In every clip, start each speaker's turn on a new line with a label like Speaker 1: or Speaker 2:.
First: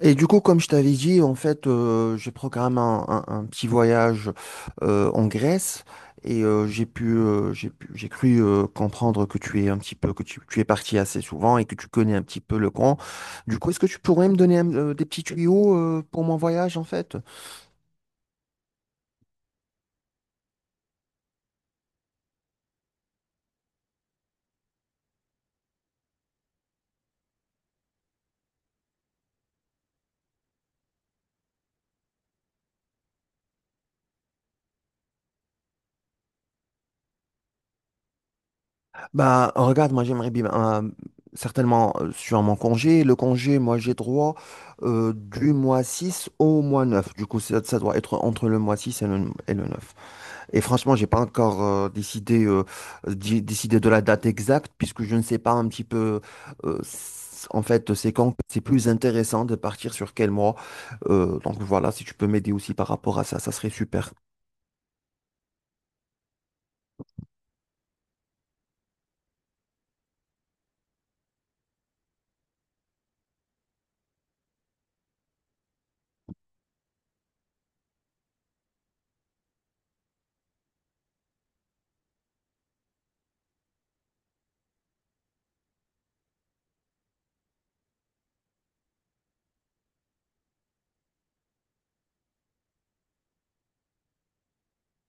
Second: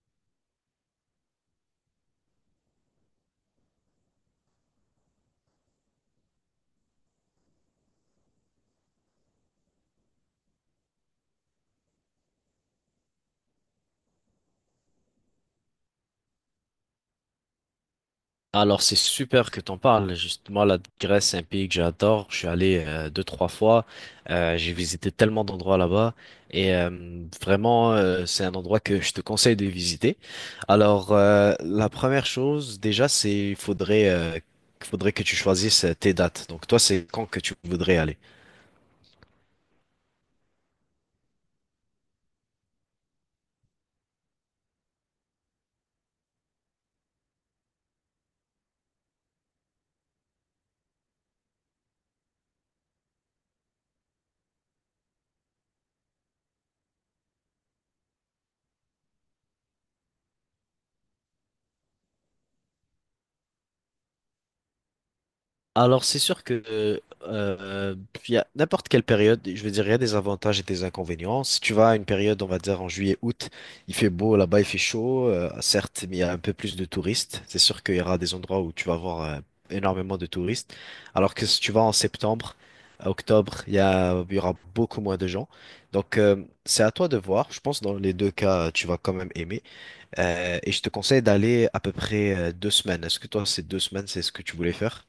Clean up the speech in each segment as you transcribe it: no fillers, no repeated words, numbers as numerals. Speaker 1: Et du coup, comme je t'avais dit, en fait, j'ai programmé un petit voyage en Grèce et j'ai pu, j'ai cru comprendre que tu es un petit peu, tu es parti assez souvent et que tu connais un petit peu le camp. Du coup, est-ce que tu pourrais me donner des petits tuyaux pour mon voyage, en fait?
Speaker 2: Alors, c'est super que t'en parles. Justement, la Grèce, c'est un pays que j'adore. Je suis allé deux, trois fois. J'ai visité tellement d'endroits là-bas. Et euh, Vraiment, c'est un endroit que je te conseille de visiter. Alors, la première chose, déjà, c'est il faudrait, faudrait que tu choisisses tes dates. Donc, toi, c'est quand que tu voudrais aller?
Speaker 1: Bah, regarde, moi, j'aimerais bien, certainement, sur mon congé, le congé, moi, j'ai droit du mois 6 au mois 9. Du coup, ça doit être entre le mois 6 et et le 9. Et franchement, j'ai pas encore décidé, décidé de la date exacte, puisque je ne sais pas un petit peu, en fait, c'est quand c'est plus intéressant de partir sur quel mois. Donc voilà, si tu peux m'aider aussi par rapport à ça, ça serait super.
Speaker 2: Alors, c'est sûr que il y a n'importe quelle période, je veux dire, il y a des avantages et des inconvénients. Si tu vas à une période, on va dire en juillet, août, il fait beau, là-bas il fait chaud, certes, mais il y a un peu plus de touristes. C'est sûr qu'il y aura des endroits où tu vas avoir énormément de touristes. Alors que si tu vas en septembre, à octobre, il y aura beaucoup moins de gens. Donc, c'est à toi de voir. Je pense que dans les deux cas, tu vas quand même aimer. Et je te conseille d'aller à peu près deux semaines. Est-ce que toi, ces deux semaines, c'est ce que tu voulais faire?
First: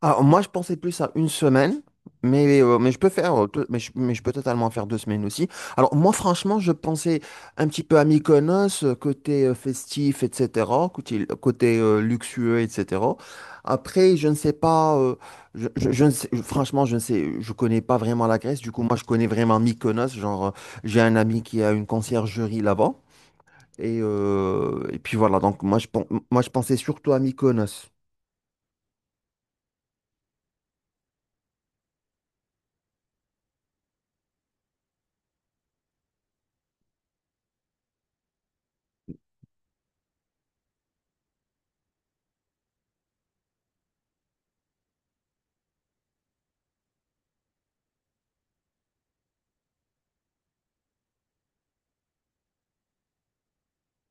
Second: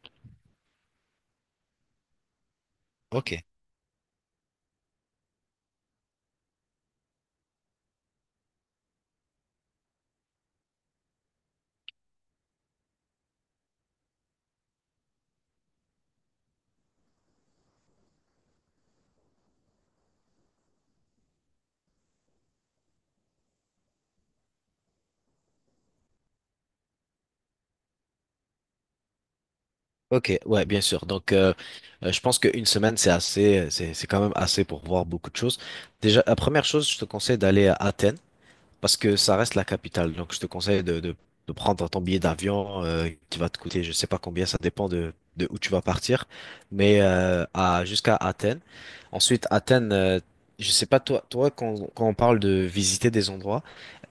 Speaker 1: Alors, moi, je pensais plus à une semaine, mais je peux
Speaker 2: Ok.
Speaker 1: faire, mais je peux totalement faire 2 semaines aussi. Alors, moi, franchement, je pensais un petit peu à Mykonos, côté festif, etc., côté luxueux, etc. Après, je ne sais pas, je ne sais- je- franchement, je ne sais, je connais pas vraiment la Grèce. Du coup, moi, je connais vraiment Mykonos. Genre, j'ai un ami qui a une conciergerie là-bas. Et puis voilà, donc moi, je pensais surtout à Mykonos.
Speaker 2: Ok, ouais, bien sûr. Donc, je pense qu'une semaine, c'est assez, c'est quand même assez pour voir beaucoup de choses. Déjà, la première chose, je te conseille d'aller à Athènes parce que ça reste la capitale. Donc, je te conseille de prendre ton billet d'avion qui va te coûter, je sais pas combien, ça dépend de où tu vas partir, mais jusqu'à Athènes. Ensuite, Athènes, je sais pas toi, quand on parle de visiter des endroits,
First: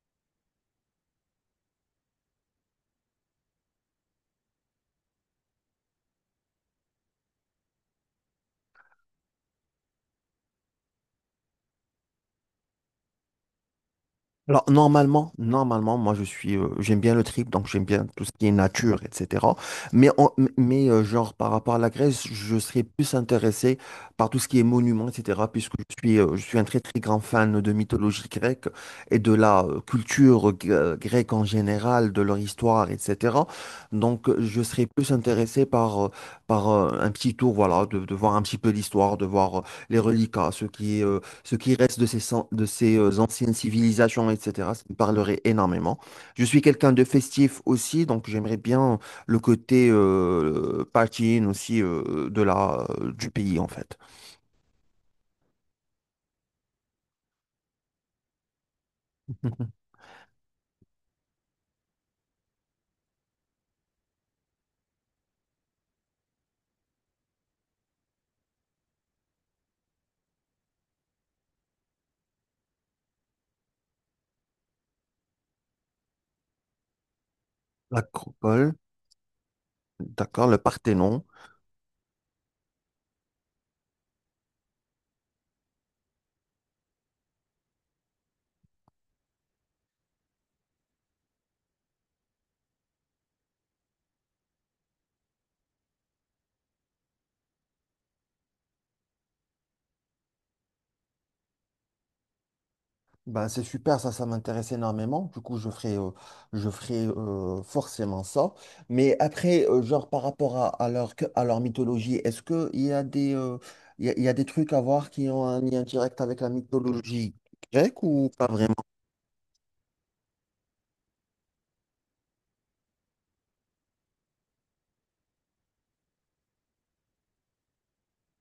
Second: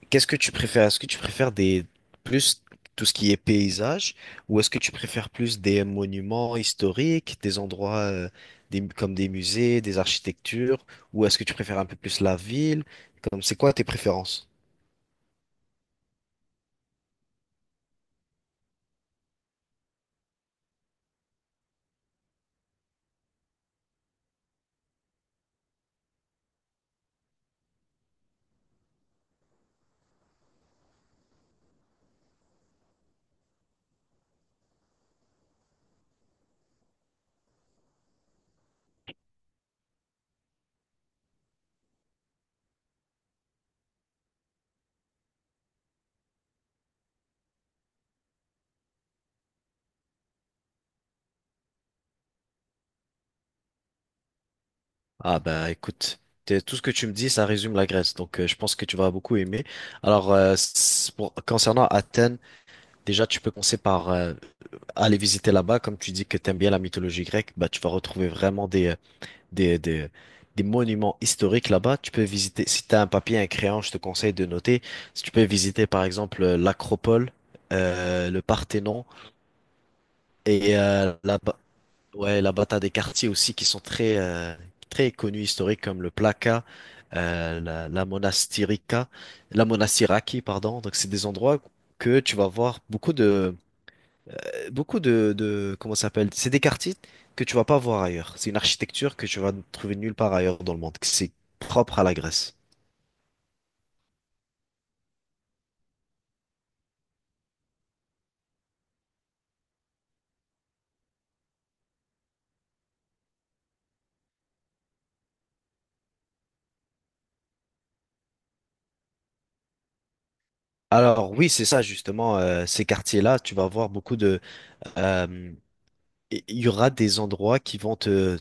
Speaker 2: qu'est-ce que tu préfères? Est-ce que tu préfères des plus tout ce qui est paysage ou est-ce que tu préfères plus des monuments historiques, des endroits comme des musées, des architectures ou est-ce que tu préfères un peu plus la ville? Comme c'est quoi tes préférences?
Speaker 1: Alors normalement, normalement, moi je suis, j'aime bien le trip, donc j'aime bien tout ce qui est nature, etc. Mais genre par rapport à la Grèce, je serais plus intéressé par tout ce qui est monuments, etc. Puisque je suis un très très grand fan de mythologie grecque et de la grecque en général, de leur histoire, etc. Donc je serais plus intéressé par un petit tour, voilà, de voir un petit peu l'histoire, de voir les reliquats, ce qui reste de ces anciennes civilisations, etc. Ça me parlerait énormément. Je suis quelqu'un de festif aussi, donc j'aimerais bien le côté partying aussi du pays, en fait.
Speaker 2: Ah bah écoute, tout ce que tu me dis, ça résume la Grèce, donc je pense que tu vas beaucoup aimer. Alors concernant Athènes, déjà tu peux commencer par aller visiter là-bas, comme tu dis que t'aimes bien la mythologie grecque, bah tu vas retrouver vraiment des, des, des monuments historiques là-bas. Tu peux visiter, si tu as un papier, un crayon, je te conseille de noter. Si tu peux visiter par exemple l'Acropole, le
Speaker 1: L'Acropole,
Speaker 2: Parthénon
Speaker 1: d'accord, le
Speaker 2: et euh,
Speaker 1: Parthénon.
Speaker 2: la, ba- ouais, là-bas, t'as des quartiers aussi qui sont très connus historiques comme le Plaka, la Monastirica, la Monastiraki, pardon. Donc, c'est des endroits que tu vas voir beaucoup de, comment ça s'appelle? C'est des quartiers que tu vas pas voir ailleurs. C'est une architecture que tu vas trouver nulle part ailleurs dans le monde. Que C'est propre à la Grèce.
Speaker 1: Ben, c'est super, ça m'intéresse énormément. Du coup, je ferai forcément ça. Mais après, genre par rapport à, à leur mythologie, est-ce que il y a des, il y a des trucs à voir qui ont un lien direct avec la mythologie grecque ou pas vraiment?
Speaker 2: Alors oui, c'est ça justement. Ces quartiers-là, tu vas voir beaucoup de. euh, Il y aura des endroits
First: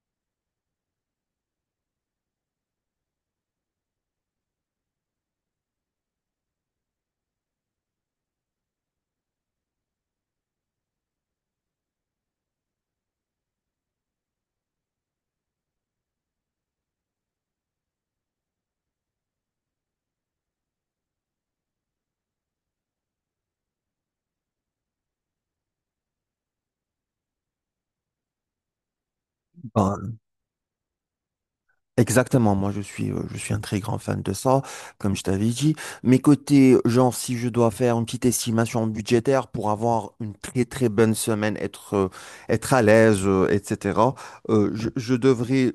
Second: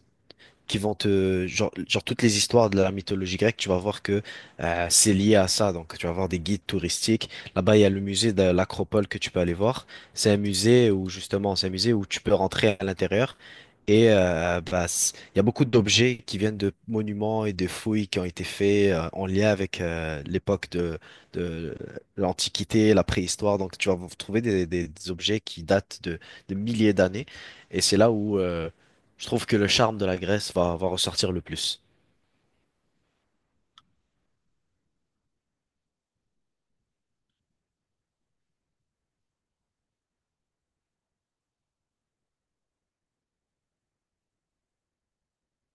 Speaker 2: qui vont te genre toutes les histoires de la mythologie grecque, tu vas voir que c'est lié à ça. Donc tu vas voir des guides touristiques. Là-bas, il y a le musée de l'Acropole que tu peux aller voir. C'est un musée où justement, c'est un musée où tu peux rentrer à l'intérieur. Il y a beaucoup d'objets qui viennent de monuments et de fouilles qui ont été faits en lien avec l'époque de l'Antiquité, la préhistoire. Donc tu vas trouver des objets qui datent de milliers d'années. Et c'est là où je trouve que le charme de la Grèce va ressortir le plus.
Speaker 1: Exactement, moi je suis un très grand fan de ça, comme je t'avais dit. Mais côté, genre, si je dois faire une petite estimation budgétaire pour avoir une très très bonne semaine, être, être à l'aise, etc., euh, je, je devrais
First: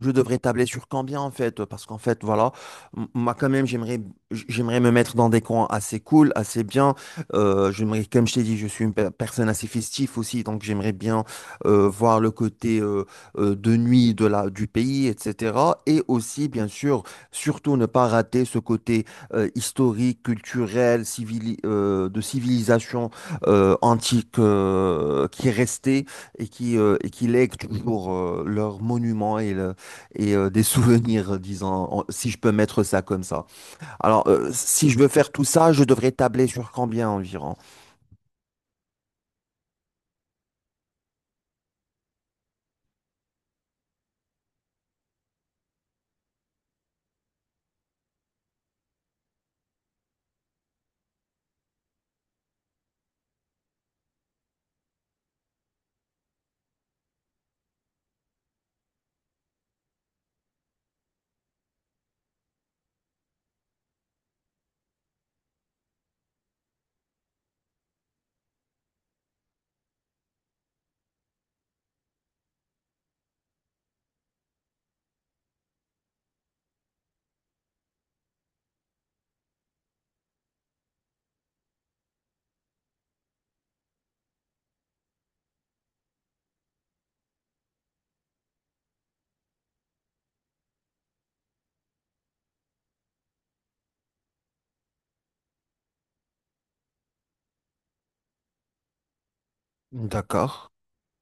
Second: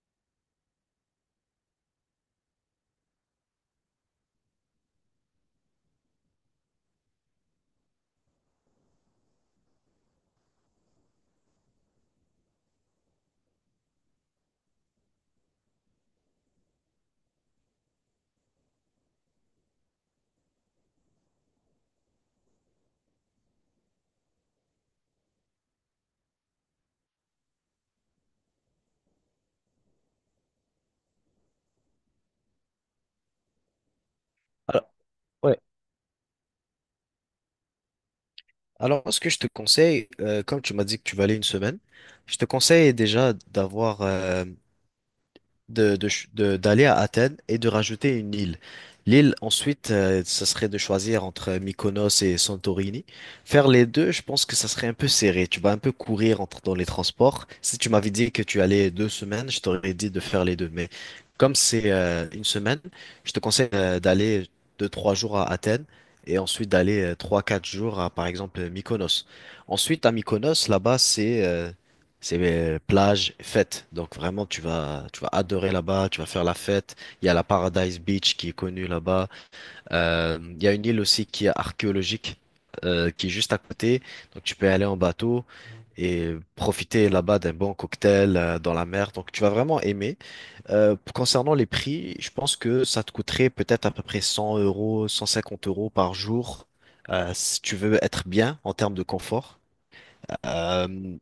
Speaker 1: je devrais tabler sur combien en fait? Parce qu'en fait, voilà, moi quand même, j'aimerais, j'aimerais me mettre dans des coins assez cool, assez bien. J'aimerais, comme je t'ai dit, je suis une personne assez festive aussi, donc j'aimerais bien voir le côté de nuit du pays, etc. Et aussi, bien sûr, surtout ne pas rater ce côté historique, culturel, de civilisation antique qui est resté et qui lèguent toujours leurs monuments des souvenirs, disons, si je peux mettre ça comme ça. Alors, si
Speaker 2: Alors,
Speaker 1: je veux faire tout
Speaker 2: ouais.
Speaker 1: ça, je devrais tabler sur combien environ?
Speaker 2: Alors, ce que je te conseille, comme tu m'as dit que tu vas aller une semaine, je te conseille déjà d'avoir d'aller à Athènes et de rajouter une île. L'île, ensuite, ce serait de choisir entre Mykonos et Santorini. Faire les deux, je pense que ça serait un peu serré. Tu vas un peu courir entre, dans les transports. Si tu m'avais dit que tu allais deux semaines, je t'aurais dit de faire les deux. Mais comme c'est une semaine, je te conseille d'aller deux, trois jours à Athènes et ensuite d'aller trois, quatre jours à, par exemple, Mykonos. Ensuite, à Mykonos, là-bas, c'est plage, fête. Donc vraiment, tu vas adorer là-bas, tu vas faire la fête. Il y a la Paradise Beach qui est connue là-bas. Il y a une île aussi qui est archéologique, qui est juste à côté. Donc tu peux aller en bateau et profiter là-bas d'un bon cocktail dans la mer. Donc tu vas vraiment aimer. Concernant les prix, je pense que ça te coûterait peut-être à peu près 100 euros, 150 euros par jour, si tu veux être bien en termes de confort.
Speaker 1: D'accord.
Speaker 2: Euh,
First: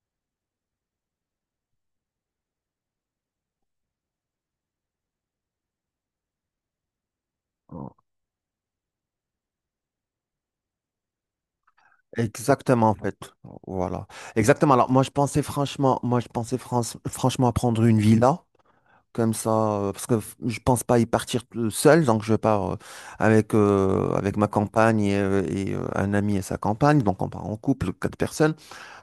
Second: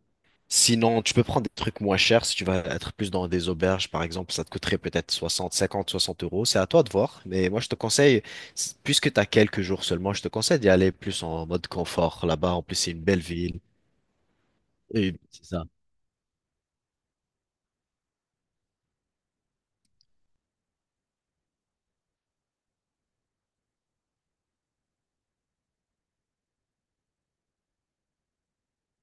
Speaker 2: Sinon, tu peux prendre des trucs moins chers. Si tu vas être plus dans des auberges, par exemple, ça te coûterait peut-être 60, 50, 60 euros. C'est à toi de voir. Mais moi, je te conseille, puisque tu as quelques jours seulement, je te conseille d'y aller plus en mode confort là-bas. En plus,
Speaker 1: Exactement,
Speaker 2: c'est
Speaker 1: en
Speaker 2: une
Speaker 1: fait.
Speaker 2: belle ville.
Speaker 1: Voilà. Exactement. Alors, moi, je
Speaker 2: Et
Speaker 1: pensais
Speaker 2: c'est ça.
Speaker 1: franchement, moi, je pensais franchement à prendre une villa, comme ça, je pense pas y partir tout seul, donc je pars avec, avec ma compagne et un ami et sa compagne, donc on part en couple, quatre personnes.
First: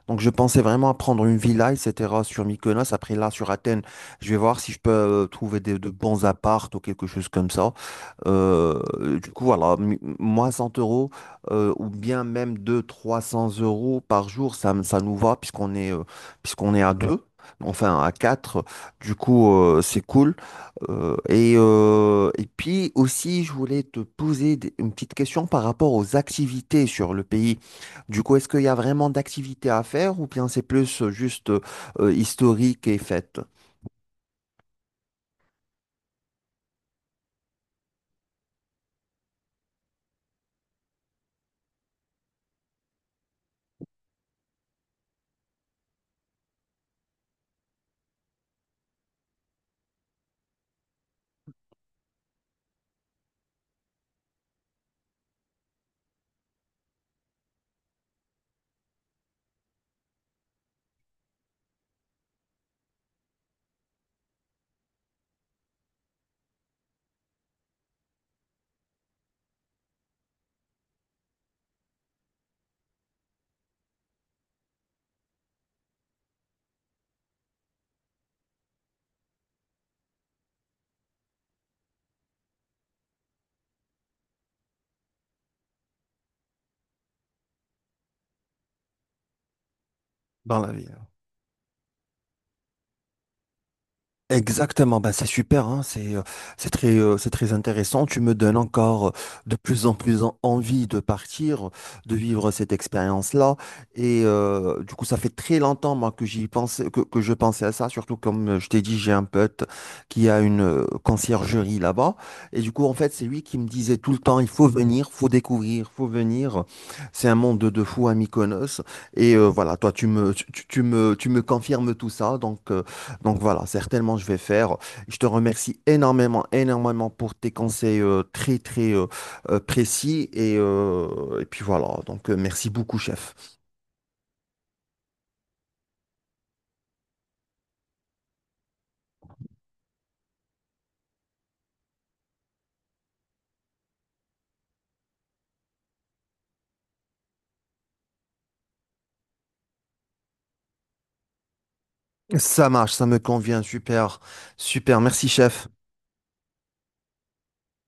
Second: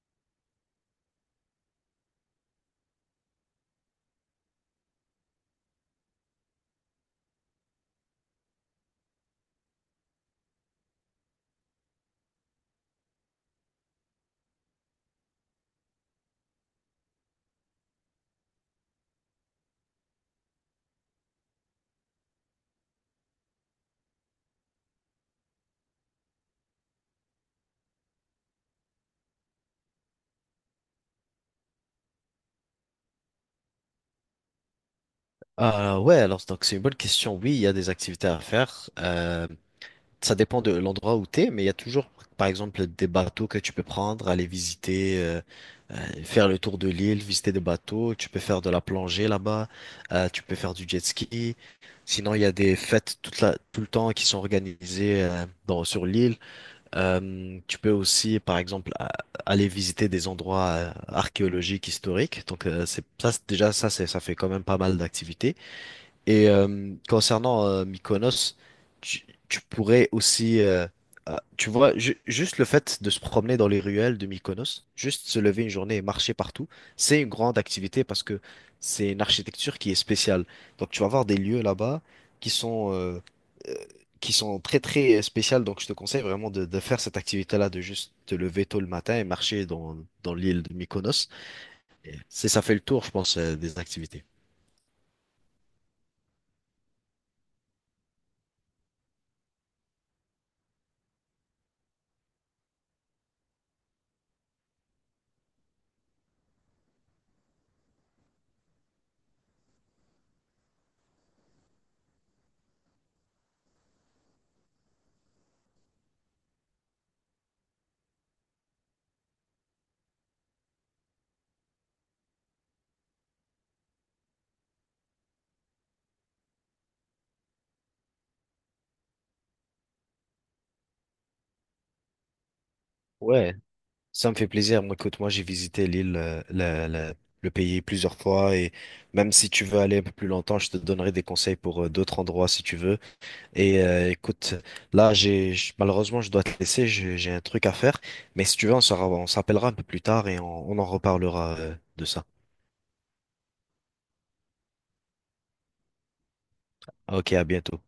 Speaker 1: Donc, je pensais vraiment à prendre une villa, etc., sur Mykonos. Après, là, sur Athènes, je vais voir si je peux trouver de bons apparts ou quelque chose comme ça. Euh, du coup, voilà, moi, 100 € ou bien même 200, 300 € par jour, ça, ça nous va puisqu'on est à deux, enfin à quatre. Du coup, c'est cool. Et puis aussi, je voulais te poser une petite question par rapport aux activités sur le pays. Du coup, est-ce qu'il y a vraiment d'activités à faire ou bien c'est plus juste historique et fête
Speaker 2: Ah ouais, alors donc c'est une bonne question. Oui, il y a des activités à faire. Ça dépend de l'endroit où tu es, mais il y a toujours, par exemple, des bateaux que tu peux prendre, aller visiter. Faire le tour de l'île, visiter des bateaux, tu peux faire de la plongée là-bas, tu peux faire du jet ski. Sinon, il y a des fêtes tout le temps qui sont organisées sur l'île. Tu peux aussi, par exemple, aller visiter des endroits archéologiques, historiques. Donc, déjà, ça fait quand même pas mal d'activités. Et concernant Mykonos, tu pourrais aussi, ah, tu vois, juste le fait de se promener dans les ruelles de Mykonos, juste se lever une journée et marcher partout, c'est une grande activité parce que c'est une architecture qui est spéciale. Donc tu vas avoir des lieux là-bas qui sont, euh, euh, qui sont très très spéciales. Donc je te conseille vraiment de faire cette activité-là, de juste te lever tôt le matin et marcher dans, dans
Speaker 1: dans
Speaker 2: l'île
Speaker 1: la
Speaker 2: de
Speaker 1: ville?
Speaker 2: Mykonos. C'est ça fait le tour, je pense, des activités.
Speaker 1: Exactement, bah c'est super, hein, c'est très intéressant. Tu me donnes encore de plus en plus envie de partir, de vivre cette expérience-là. Et du coup, ça fait très longtemps moi que j'y pensais, que je pensais à ça. Surtout comme je t'ai dit, j'ai un pote qui a une conciergerie là-bas. Et du coup, en fait, c'est lui qui me disait tout le temps, il faut venir, faut découvrir, faut venir. C'est un monde de fou à Mykonos. Et voilà, toi, tu me tu, tu- tu me confirmes tout ça, donc voilà, certainement je vais faire. Je te remercie énormément, énormément pour tes conseils très précis. Et puis voilà, donc merci beaucoup, chef.
Speaker 2: Ouais. Ça me fait plaisir. Moi, écoute, moi, j'ai visité l'île, le pays plusieurs fois et même si tu veux aller un peu plus longtemps, je te donnerai des conseils pour d'autres endroits si tu veux. Et écoute, là, malheureusement, je dois te laisser. J'ai un truc à faire. Mais si tu veux, on s'appellera un peu plus tard et on en reparlera de ça.
Speaker 1: Ça marche, ça me convient, super, super. Merci, chef.
Speaker 2: Ok, à bientôt.